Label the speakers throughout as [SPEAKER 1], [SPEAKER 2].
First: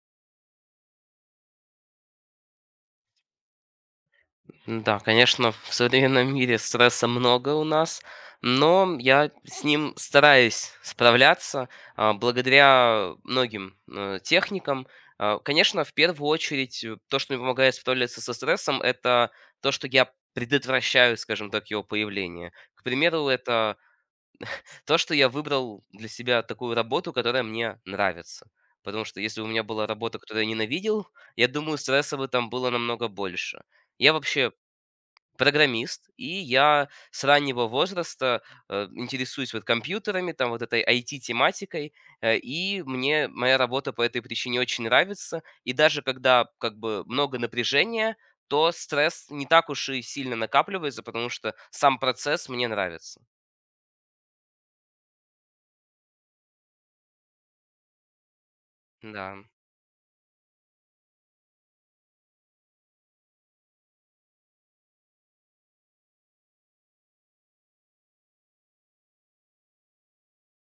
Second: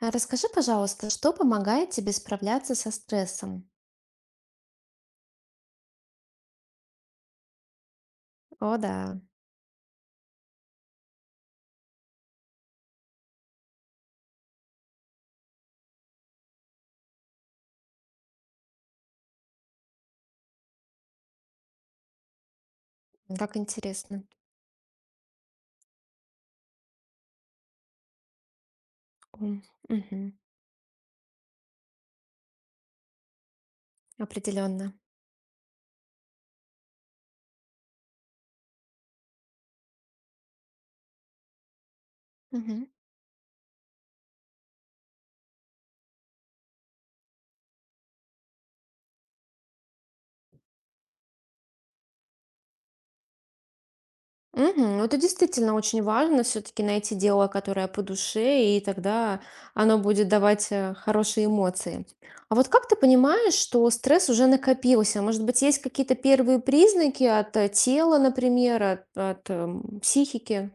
[SPEAKER 1] Расскажи, пожалуйста, что помогает тебе справляться со стрессом?
[SPEAKER 2] Да, конечно, в современном мире стресса много у нас,
[SPEAKER 1] О,
[SPEAKER 2] но
[SPEAKER 1] да,
[SPEAKER 2] я с ним стараюсь справляться благодаря многим техникам. Конечно, в первую очередь, то, что мне помогает справляться со стрессом, это то, что я предотвращаю, скажем так, его появление. К примеру,
[SPEAKER 1] как
[SPEAKER 2] это
[SPEAKER 1] интересно.
[SPEAKER 2] то, что я выбрал для себя такую работу, которая мне нравится. Потому что если бы у меня была работа, которую я ненавидел, я думаю, стресса бы там было намного больше. Я вообще
[SPEAKER 1] Определенно.
[SPEAKER 2] программист, и я с раннего возраста, интересуюсь вот компьютерами, там вот этой IT-тематикой, и
[SPEAKER 1] Угу.
[SPEAKER 2] мне моя работа по этой причине очень нравится. И даже когда как бы много напряжения, то стресс не так уж и сильно накапливается, потому что сам процесс мне нравится.
[SPEAKER 1] Угу. Это действительно очень важно, все-таки найти дело, которое по душе, и тогда
[SPEAKER 2] Да.
[SPEAKER 1] оно будет давать хорошие эмоции. А вот как ты понимаешь, что стресс уже накопился? Может быть, есть какие-то первые признаки от тела, например, от психики?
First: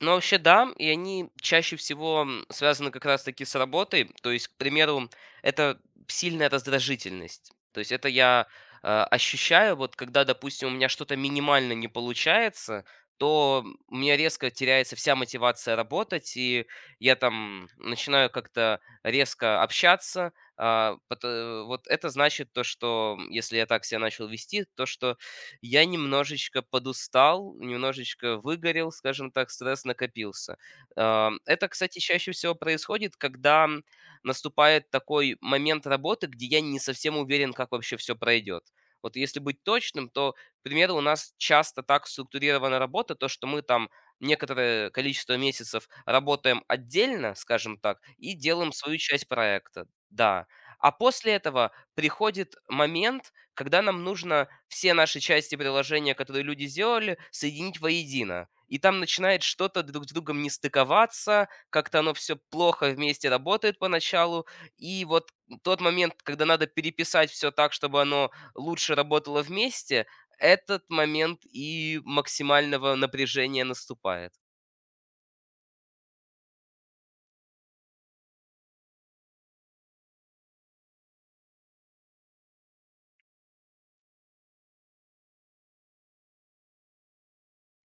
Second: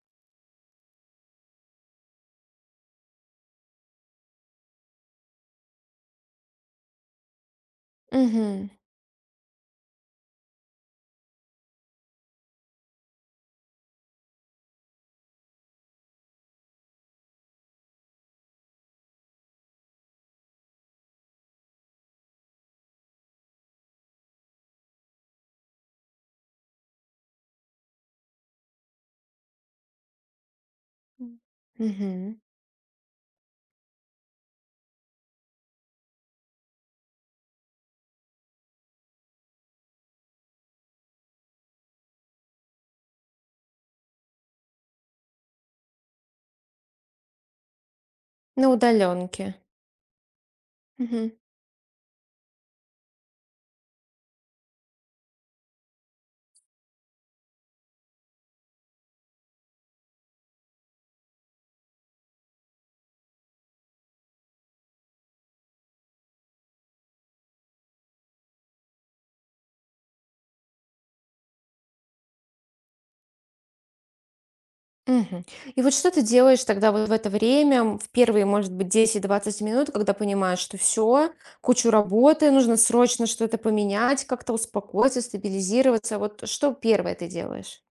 [SPEAKER 2] Ну, вообще, да, и они чаще всего связаны как раз-таки с работой. То есть, к примеру, это сильная раздражительность. То есть это я
[SPEAKER 1] Угу.
[SPEAKER 2] ощущаю, вот когда, допустим, у меня что-то минимально не получается, то у меня резко теряется вся мотивация работать, и я там начинаю как-то резко общаться. Вот это значит то, что если я так себя начал вести, то что я немножечко подустал, немножечко выгорел, скажем так, стресс накопился. Это, кстати, чаще
[SPEAKER 1] Угу.
[SPEAKER 2] всего происходит, когда наступает такой момент работы, где я не совсем уверен, как вообще все пройдет. Вот если быть точным, то, к примеру, у нас часто так структурирована работа, то, что мы там некоторое количество месяцев работаем отдельно, скажем так, и
[SPEAKER 1] На
[SPEAKER 2] делаем свою часть
[SPEAKER 1] удаленке.
[SPEAKER 2] проекта. Да. А после этого приходит момент, когда нам нужно все наши части приложения, которые люди сделали, соединить воедино. И там начинает что-то друг с другом не стыковаться, как-то оно все плохо вместе работает поначалу. И вот тот момент, когда надо переписать все так, чтобы оно лучше работало вместе, этот момент и максимального напряжения наступает.
[SPEAKER 1] Мгм. И вот что ты делаешь тогда вот в это время, в первые, может быть, 10-20 минут, когда понимаешь, что все кучу работы, нужно срочно что-то поменять, как-то успокоиться, стабилизироваться. Вот что первое ты делаешь?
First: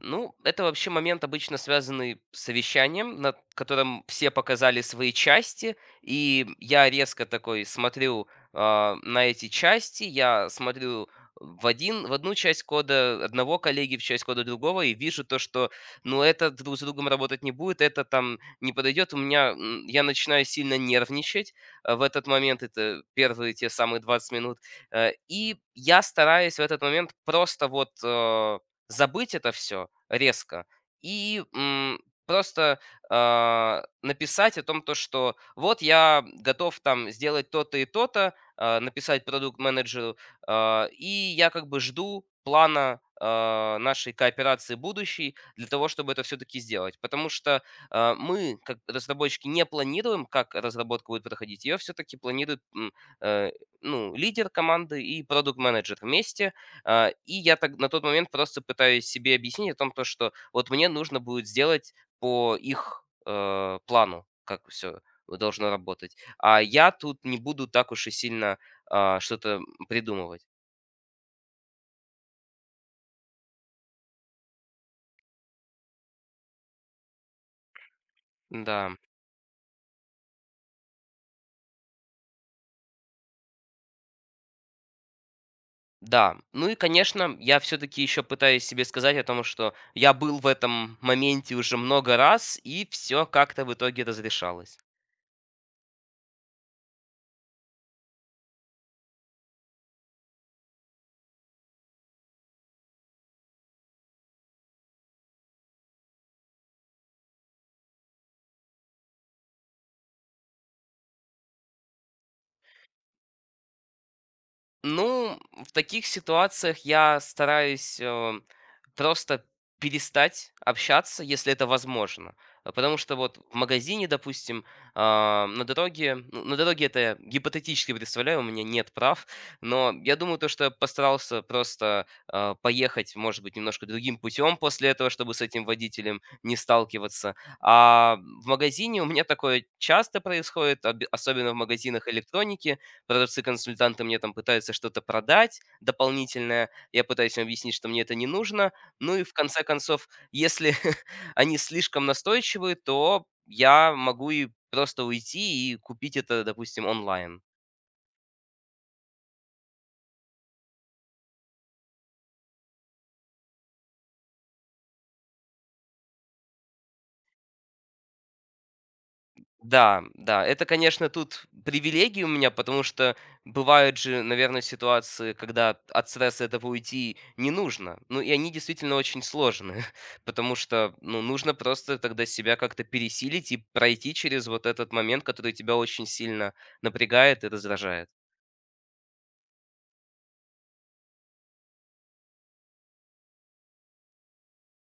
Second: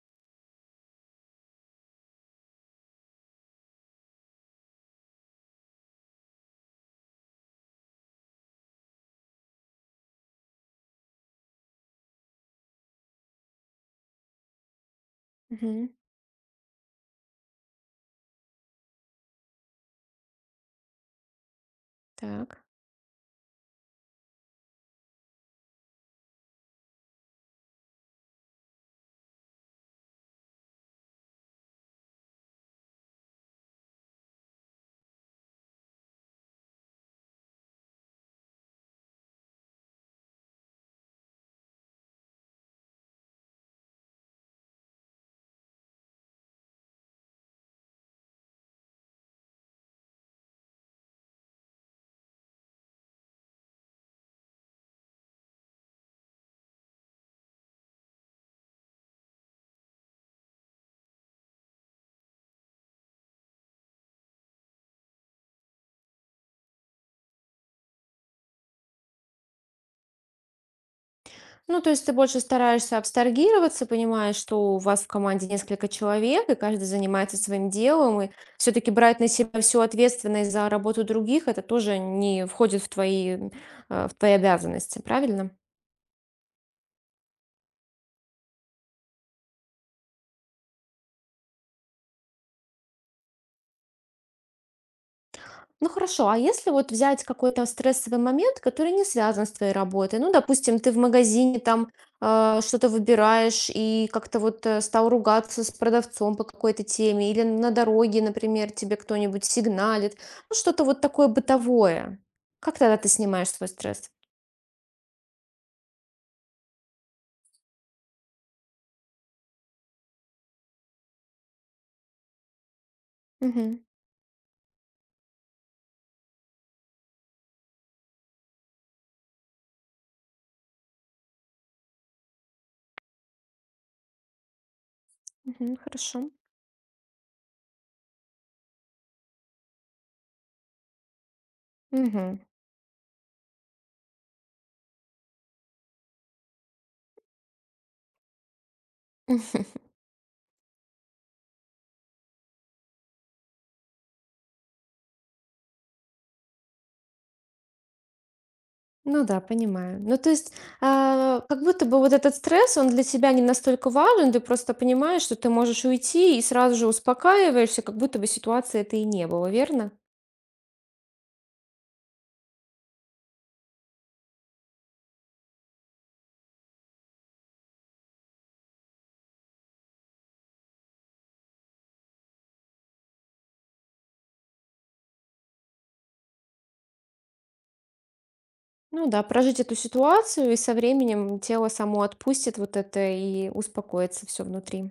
[SPEAKER 2] Ну, это вообще момент, обычно связанный с совещанием, на котором все показали свои части, и я резко такой смотрю на эти части, я смотрю в, один, в одну часть кода одного коллеги, в часть кода другого, и вижу то, что,
[SPEAKER 1] Мгм.
[SPEAKER 2] ну, это друг с другом работать не будет, это там не подойдет, я начинаю сильно нервничать в этот момент,
[SPEAKER 1] Так.
[SPEAKER 2] это первые те самые 20 минут, и я стараюсь в этот момент просто вот, забыть это все резко и, просто, написать о том, то что вот я готов там сделать то-то и то-то, написать продукт-менеджеру, и я как бы жду плана, нашей кооперации будущей для того, чтобы это все таки сделать. Потому что, мы, как разработчики, не планируем, как разработка будет проходить. Ее все таки планирует, э, ну, лидер команды и продукт-менеджер вместе. И я так на тот момент просто пытаюсь себе объяснить о том, то, что вот мне нужно будет сделать по их плану, как все должно работать. А я тут не буду так уж и сильно что-то придумывать.
[SPEAKER 1] Ну, то есть ты больше стараешься абстрагироваться, понимаешь, что у вас в команде несколько человек, и каждый занимается своим делом, и все-таки
[SPEAKER 2] Да,
[SPEAKER 1] брать на себя всю ответственность за работу других, это тоже не входит в твои, в твои обязанности, правильно?
[SPEAKER 2] да. Ну и, конечно, я все-таки еще пытаюсь себе сказать о том, что я был в этом моменте уже много раз, и все как-то в итоге разрешалось.
[SPEAKER 1] Ну хорошо, а если вот взять какой-то стрессовый момент, который не связан с твоей работой, ну, допустим, ты в магазине там что-то выбираешь и как-то вот стал ругаться с продавцом по какой-то теме, или на дороге, например, тебе кто-нибудь сигналит, ну, что-то вот такое бытовое. Как тогда ты снимаешь свой стресс?
[SPEAKER 2] Ну, в таких ситуациях я стараюсь просто перестать общаться, если это возможно. Потому что вот в
[SPEAKER 1] Угу,
[SPEAKER 2] магазине, допустим, на дороге, ну, на дороге это я гипотетически представляю, у меня нет прав, но я думаю, то, что я постарался просто поехать, может быть, немножко другим путем после этого, чтобы с этим
[SPEAKER 1] угу,
[SPEAKER 2] водителем
[SPEAKER 1] хорошо.
[SPEAKER 2] не сталкиваться. А в магазине у меня такое часто происходит, особенно в магазинах
[SPEAKER 1] Угу.
[SPEAKER 2] электроники, продавцы-консультанты мне там пытаются что-то продать дополнительное, я пытаюсь им объяснить, что мне это не нужно. Ну и в конце концов, если они слишком настойчивы, то я могу и просто уйти и купить это, допустим, онлайн.
[SPEAKER 1] Ну да, понимаю. Ну, то есть, как будто бы вот этот стресс, он для тебя не настолько важен, ты просто понимаешь, что ты можешь уйти и сразу же успокаиваешься, как будто бы ситуации это и не было, верно?
[SPEAKER 2] Да, да, это, конечно, тут привилегии у меня, потому что бывают же, наверное, ситуации, когда от стресса этого уйти не нужно. Ну, и они действительно очень сложные, потому что, ну, нужно просто тогда себя как-то пересилить и пройти через вот этот момент, который тебя очень сильно напрягает и раздражает.
[SPEAKER 1] Ну да, прожить эту ситуацию, и со временем тело само отпустит вот это и успокоится все внутри.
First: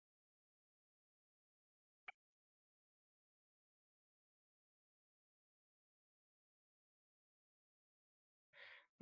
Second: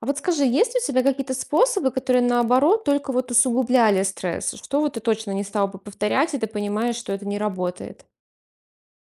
[SPEAKER 1] А вот скажи, есть у тебя какие-то способы, которые наоборот только вот усугубляли стресс? Что вот ты точно не стал бы повторять, и ты понимаешь, что это не работает?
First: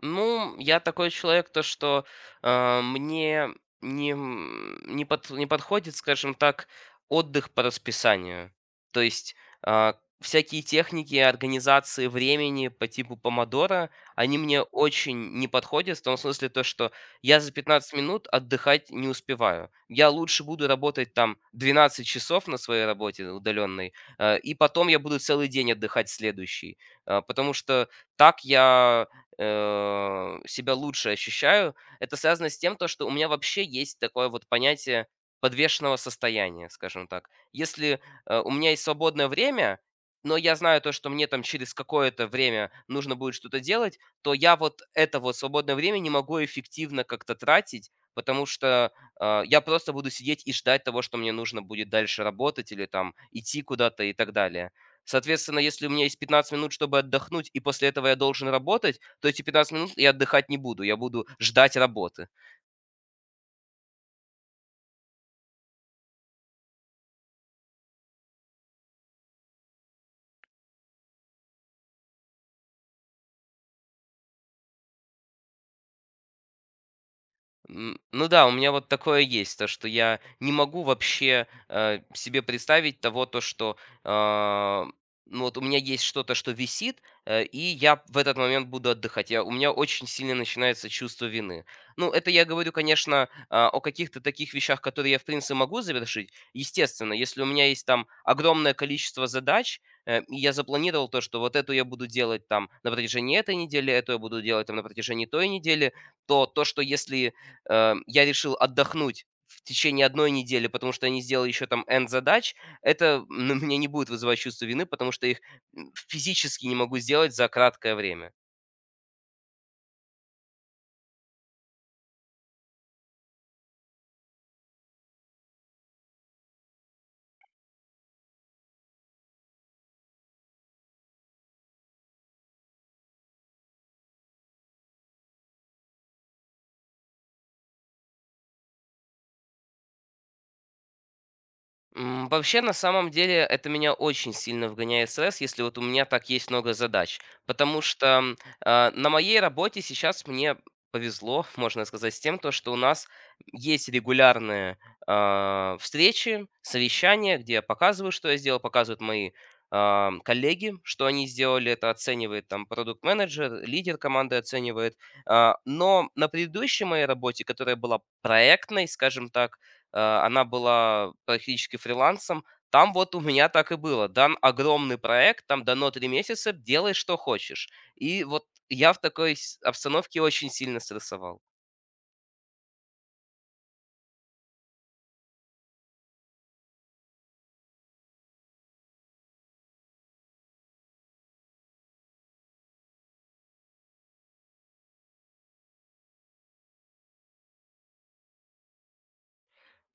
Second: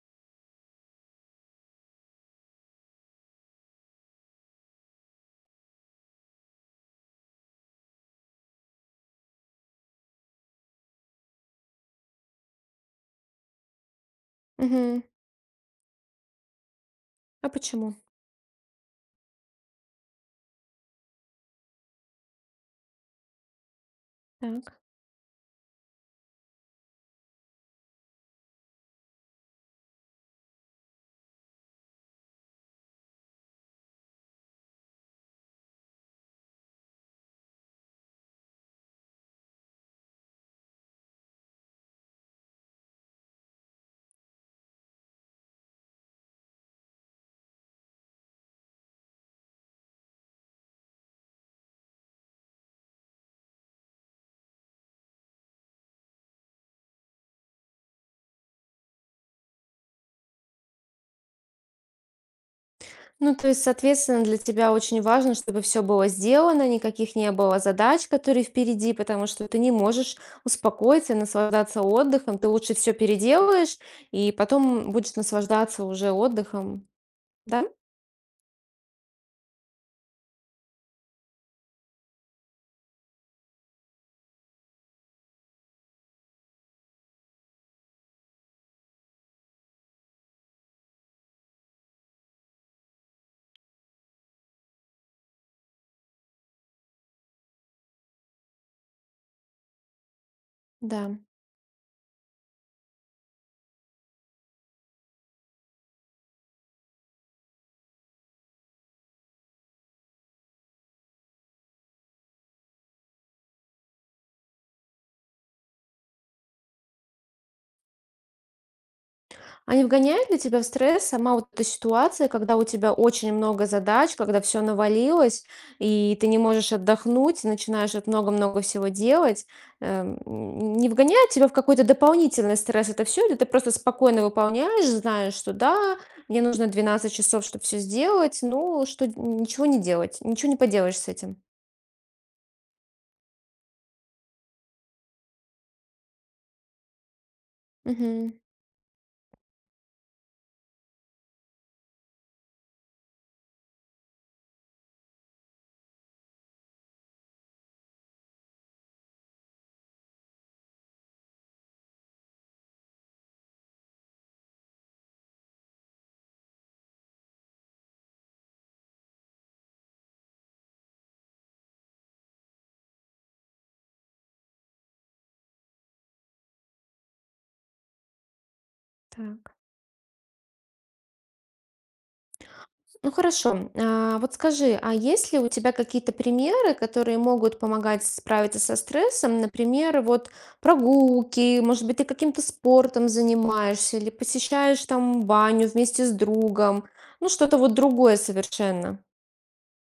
[SPEAKER 2] Ну, я такой человек, то что, мне не подходит, скажем так, отдых по расписанию. То есть, а, всякие техники организации времени по типу помодора они мне
[SPEAKER 1] Мгм.
[SPEAKER 2] очень не подходят в том смысле, то что я
[SPEAKER 1] А
[SPEAKER 2] за 15
[SPEAKER 1] почему?
[SPEAKER 2] минут отдыхать не успеваю. Я лучше буду работать там 12 часов на своей работе удаленной, и потом я буду целый день отдыхать следующий. Потому что так я себя лучше ощущаю. Это связано с тем, то, что у меня вообще есть такое вот понятие подвешенного состояния, скажем так. Если у меня есть свободное время, но я знаю то, что мне там через какое-то время нужно будет что-то делать, то я вот это вот свободное время не могу эффективно как-то тратить, потому что я просто буду сидеть и ждать того, что мне нужно будет дальше работать или там идти куда-то и так далее. Соответственно, если у меня есть 15 минут, чтобы отдохнуть, и после этого я должен работать, то эти 15 минут я отдыхать не буду, я буду ждать работы.
[SPEAKER 1] Ну, то есть, соответственно, для тебя очень важно, чтобы все было сделано, никаких не было задач, которые впереди, потому что ты не можешь успокоиться и наслаждаться отдыхом. Ты лучше все переделаешь, и потом будешь наслаждаться уже отдыхом. Да?
[SPEAKER 2] Ну да, у меня вот такое есть, то, что я не могу вообще, себе представить того, то, что, а, ну, вот у меня есть что-то, что висит, и я в этот момент буду отдыхать. Я у меня очень сильно начинается чувство вины. Ну, это я говорю, конечно, о каких-то таких вещах, которые я, в принципе, могу завершить. Естественно, если у меня есть там огромное количество задач, и я
[SPEAKER 1] Да.
[SPEAKER 2] запланировал то, что вот эту я буду делать там на протяжении этой недели, эту я буду делать там на протяжении той недели, то, что если я решил отдохнуть в течение одной недели, потому что я не сделал еще там N задач, это на меня не будет вызывать чувство вины, потому что их, физически не могу сделать за краткое время.
[SPEAKER 1] А не вгоняет ли тебя в стресс сама вот эта ситуация, когда у тебя очень много задач, когда все навалилось, и ты не можешь отдохнуть, начинаешь вот много-много всего делать? Не вгоняет тебя в какой-то дополнительный стресс это все, или ты просто спокойно выполняешь, знаешь, что да, мне нужно 12 часов, чтобы все сделать, ну, что ничего не делать, ничего не поделаешь с этим.
[SPEAKER 2] Вообще, на самом деле, это меня очень сильно вгоняет в стресс, если вот у меня так есть много задач. Потому что
[SPEAKER 1] Мгм.
[SPEAKER 2] на моей работе сейчас мне повезло, можно сказать, с тем, то, что у нас есть регулярные встречи, совещания, где я показываю, что я сделал, показывают мои коллеги, что они сделали, это оценивает там продукт-менеджер, лидер команды оценивает. Но на предыдущей моей работе, которая была проектной, скажем так, она была практически фрилансом. Там вот у меня так и было. Дан огромный проект, там дано 3 месяца, делай, что хочешь. И вот я в такой
[SPEAKER 1] Так.
[SPEAKER 2] с обстановке очень сильно стрессовал.
[SPEAKER 1] Ну хорошо, вот скажи, а есть ли у тебя какие-то примеры, которые могут помогать справиться со стрессом? Например, вот прогулки, может быть, ты каким-то спортом занимаешься или посещаешь там баню вместе с другом, ну что-то вот другое совершенно.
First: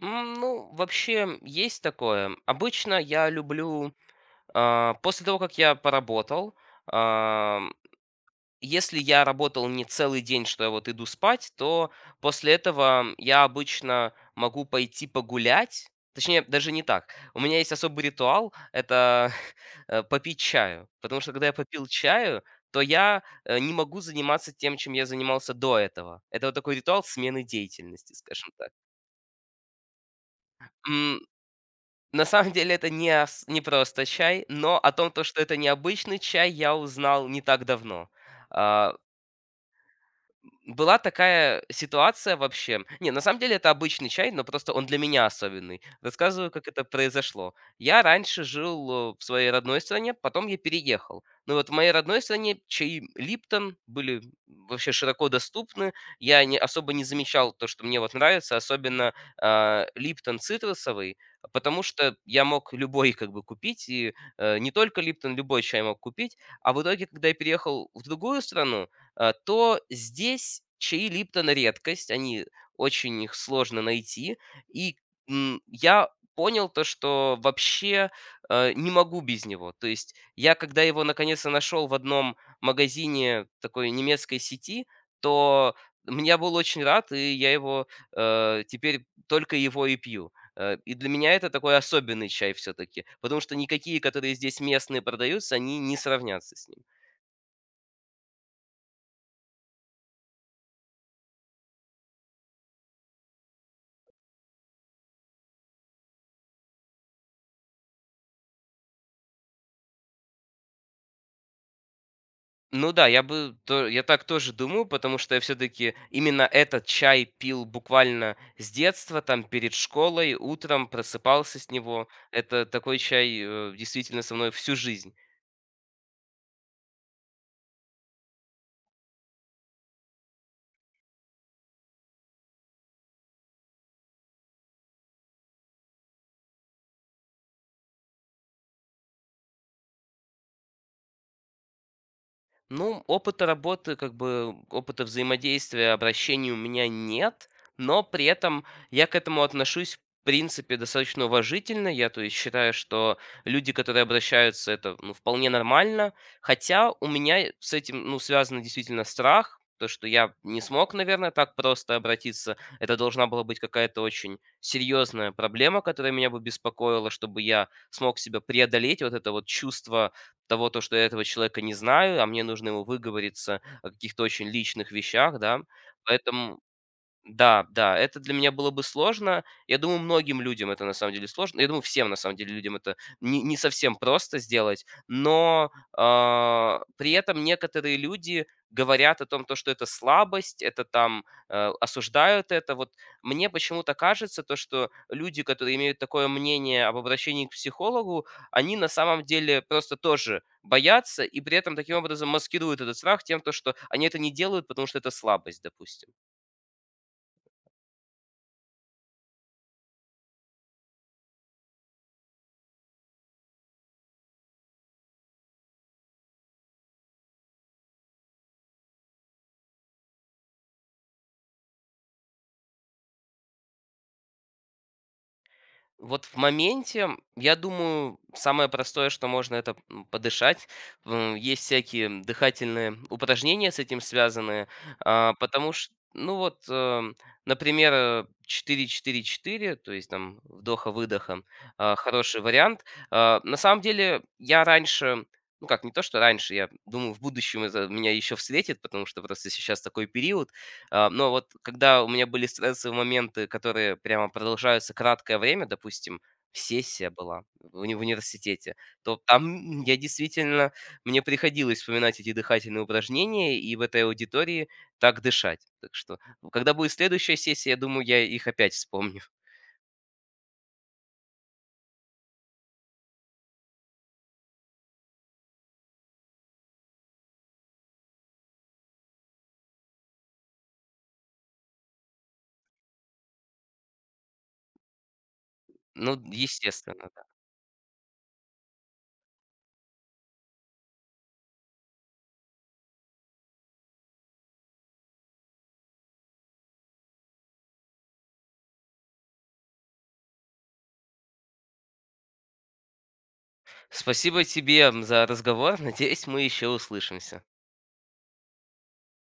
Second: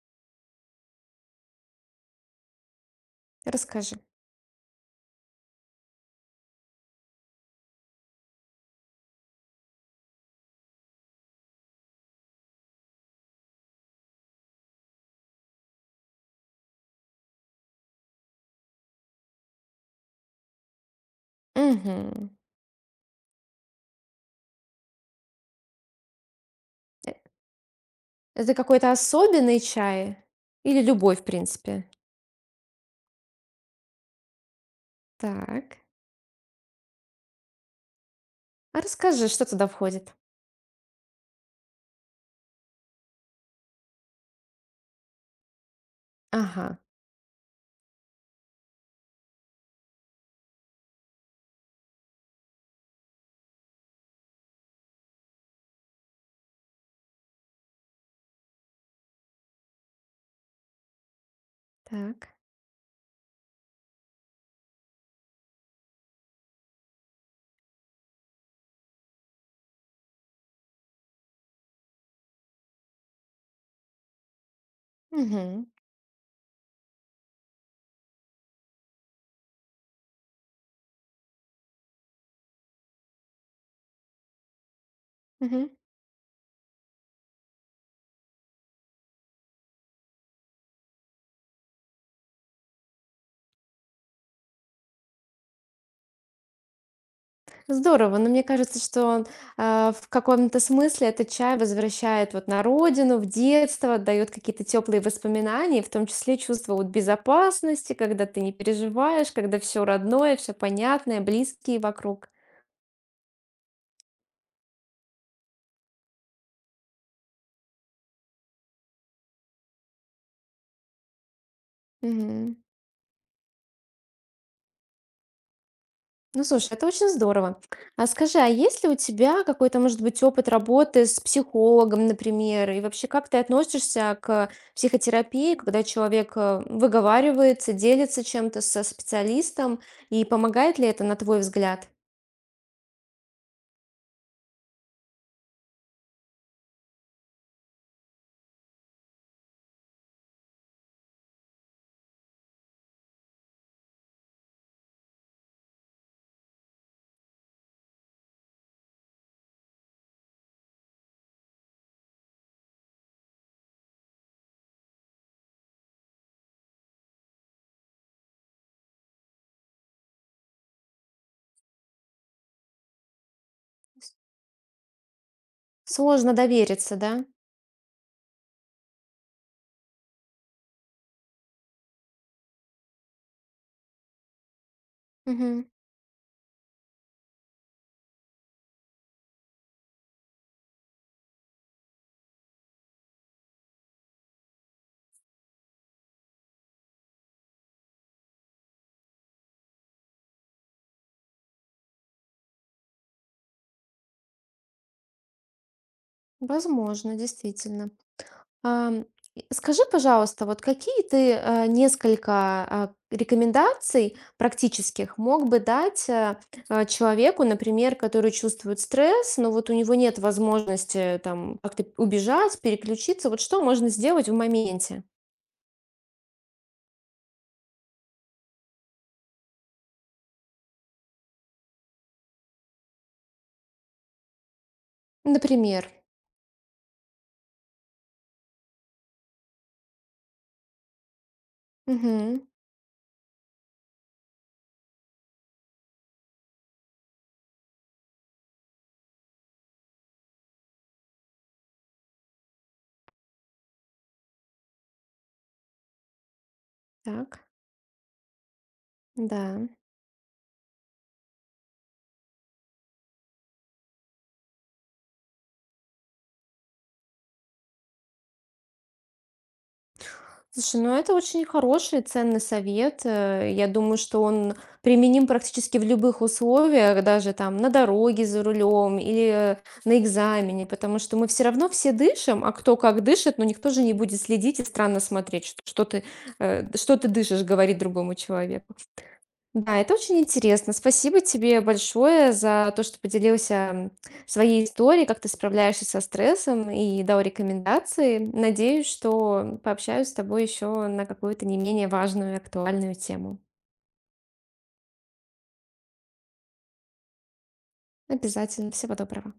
[SPEAKER 2] Ну, вообще, есть такое. Обычно я люблю,
[SPEAKER 1] Расскажи.
[SPEAKER 2] после того, как я поработал, а, Если я работал не целый день, что я вот иду спать, то после этого я обычно могу пойти погулять. Точнее, даже не так. У меня есть особый ритуал, это попить чаю. Потому что когда я попил
[SPEAKER 1] Мгм.
[SPEAKER 2] чаю, то я не могу заниматься тем, чем я занимался до этого. Это вот такой ритуал смены деятельности, скажем
[SPEAKER 1] Это
[SPEAKER 2] так.
[SPEAKER 1] какой-то особенный чай или любой,
[SPEAKER 2] М,
[SPEAKER 1] в принципе?
[SPEAKER 2] На самом деле это не просто чай, но о том, то, что это
[SPEAKER 1] Так.
[SPEAKER 2] необычный чай, я узнал не так давно.
[SPEAKER 1] А
[SPEAKER 2] А,
[SPEAKER 1] расскажи, что туда входит?
[SPEAKER 2] Была такая ситуация вообще. Не, на самом деле это обычный чай, но просто он для меня особенный. Рассказываю,
[SPEAKER 1] Ага,
[SPEAKER 2] как это произошло. Я раньше жил в своей родной стране, потом я переехал. Ну вот в моей родной стране чаи Липтон были вообще широко доступны. Я не, особо не замечал то, что мне вот нравится, особенно Липтон цитрусовый, потому что
[SPEAKER 1] так.
[SPEAKER 2] я мог любой как бы купить, и не только Липтон, любой чай мог купить. А в итоге, когда я переехал в другую страну, то здесь чаи Липтон редкость, они очень их сложно найти. И
[SPEAKER 1] Угу.
[SPEAKER 2] я понял то, что вообще не могу без него. То есть я, когда его наконец-то нашел в одном магазине такой немецкой сети, то я был очень рад, и я его теперь только его и пью. И для меня это такой особенный чай все-таки, потому что никакие, которые здесь местные продаются, они не сравнятся с ним.
[SPEAKER 1] Здорово, но мне кажется, что он, в каком-то смысле этот чай возвращает вот на родину, в детство, дает какие-то теплые воспоминания, и в том числе чувство вот безопасности, когда ты не переживаешь, когда все родное, все понятное, близкие вокруг.
[SPEAKER 2] Ну да, я бы то я так тоже думаю, потому что я все-таки именно этот чай пил буквально с детства, там перед школой, утром просыпался с него.
[SPEAKER 1] Мгм.
[SPEAKER 2] Это такой чай действительно со мной всю жизнь.
[SPEAKER 1] Ну, слушай, это очень здорово. А скажи, а есть ли у тебя какой-то, может быть, опыт работы с психологом, например? И вообще, как ты относишься к психотерапии, когда человек выговаривается, делится чем-то со специалистом, и помогает ли это, на твой взгляд?
[SPEAKER 2] Ну, опыта работы, как бы опыта взаимодействия, обращений у меня нет, но при этом я к этому отношусь, в принципе, достаточно уважительно. Я, то есть, считаю, что люди, которые обращаются, это ну, вполне нормально. Хотя у меня с этим ну, связан действительно страх, то, что я не смог, наверное, так просто обратиться. Это должна была быть какая-то очень серьезная проблема, которая меня бы беспокоила, чтобы я смог себя преодолеть, вот это вот чувство того, то, что я этого человека не знаю, а мне нужно ему выговориться о
[SPEAKER 1] С-
[SPEAKER 2] каких-то очень личных вещах, да.
[SPEAKER 1] Сложно
[SPEAKER 2] Поэтому
[SPEAKER 1] довериться, да?
[SPEAKER 2] да, да, это для меня было бы сложно. Я думаю, многим людям это на самом деле сложно. Я думаю, всем на самом деле людям это не совсем просто сделать,
[SPEAKER 1] Мгм.
[SPEAKER 2] но при этом некоторые люди говорят о том, то, что это слабость, это там осуждают это. Вот мне почему-то кажется, то, что люди, которые имеют такое мнение об обращении к психологу, они на самом деле просто тоже боятся и при этом таким образом маскируют этот страх тем, то, что они это не делают, потому что это слабость, допустим.
[SPEAKER 1] Возможно, действительно. Ам, и скажи, пожалуйста, вот какие ты, несколько, рекомендаций практических мог бы дать, человеку, например, который чувствует стресс, но вот у него нет возможности там как-то убежать, переключиться. Вот что можно сделать в моменте?
[SPEAKER 2] Вот в моменте, я думаю, самое простое, что можно, это подышать. Есть всякие дыхательные упражнения с этим связанные, потому
[SPEAKER 1] Например.
[SPEAKER 2] что, ну вот, например, четыре четыре 4 то есть там вдоха-выдоха,
[SPEAKER 1] Мгм.
[SPEAKER 2] хороший вариант. На самом деле, я раньше, ну как, не то, что раньше, я думаю, в будущем это меня еще встретит, потому что просто сейчас такой период, но вот когда у меня были стрессовые моменты, которые прямо продолжаются краткое время, допустим, сессия была
[SPEAKER 1] Так,
[SPEAKER 2] в университете, то
[SPEAKER 1] да.
[SPEAKER 2] там я действительно мне приходилось вспоминать эти дыхательные упражнения и в этой аудитории так дышать. Так что, когда будет следующая сессия, я думаю, я их опять вспомню.
[SPEAKER 1] Слушай, ну это очень хороший, ценный совет. Я думаю, что он применим практически в любых условиях, даже там на дороге за рулем или э, на экзамене, потому что мы все равно все дышим, а кто как дышит, но никто же не будет следить и странно смотреть, что, что ты,
[SPEAKER 2] Ну,
[SPEAKER 1] что ты
[SPEAKER 2] естественно, да.
[SPEAKER 1] дышишь, говорит другому человеку. Да, это очень интересно. Спасибо тебе большое за то, что поделился своей историей, как ты справляешься со стрессом и дал рекомендации. Надеюсь, что пообщаюсь с тобой еще на какую-то не менее важную и актуальную тему.
[SPEAKER 2] Спасибо тебе за разговор. Надеюсь, мы еще услышимся.
[SPEAKER 1] Обязательно. Всего доброго.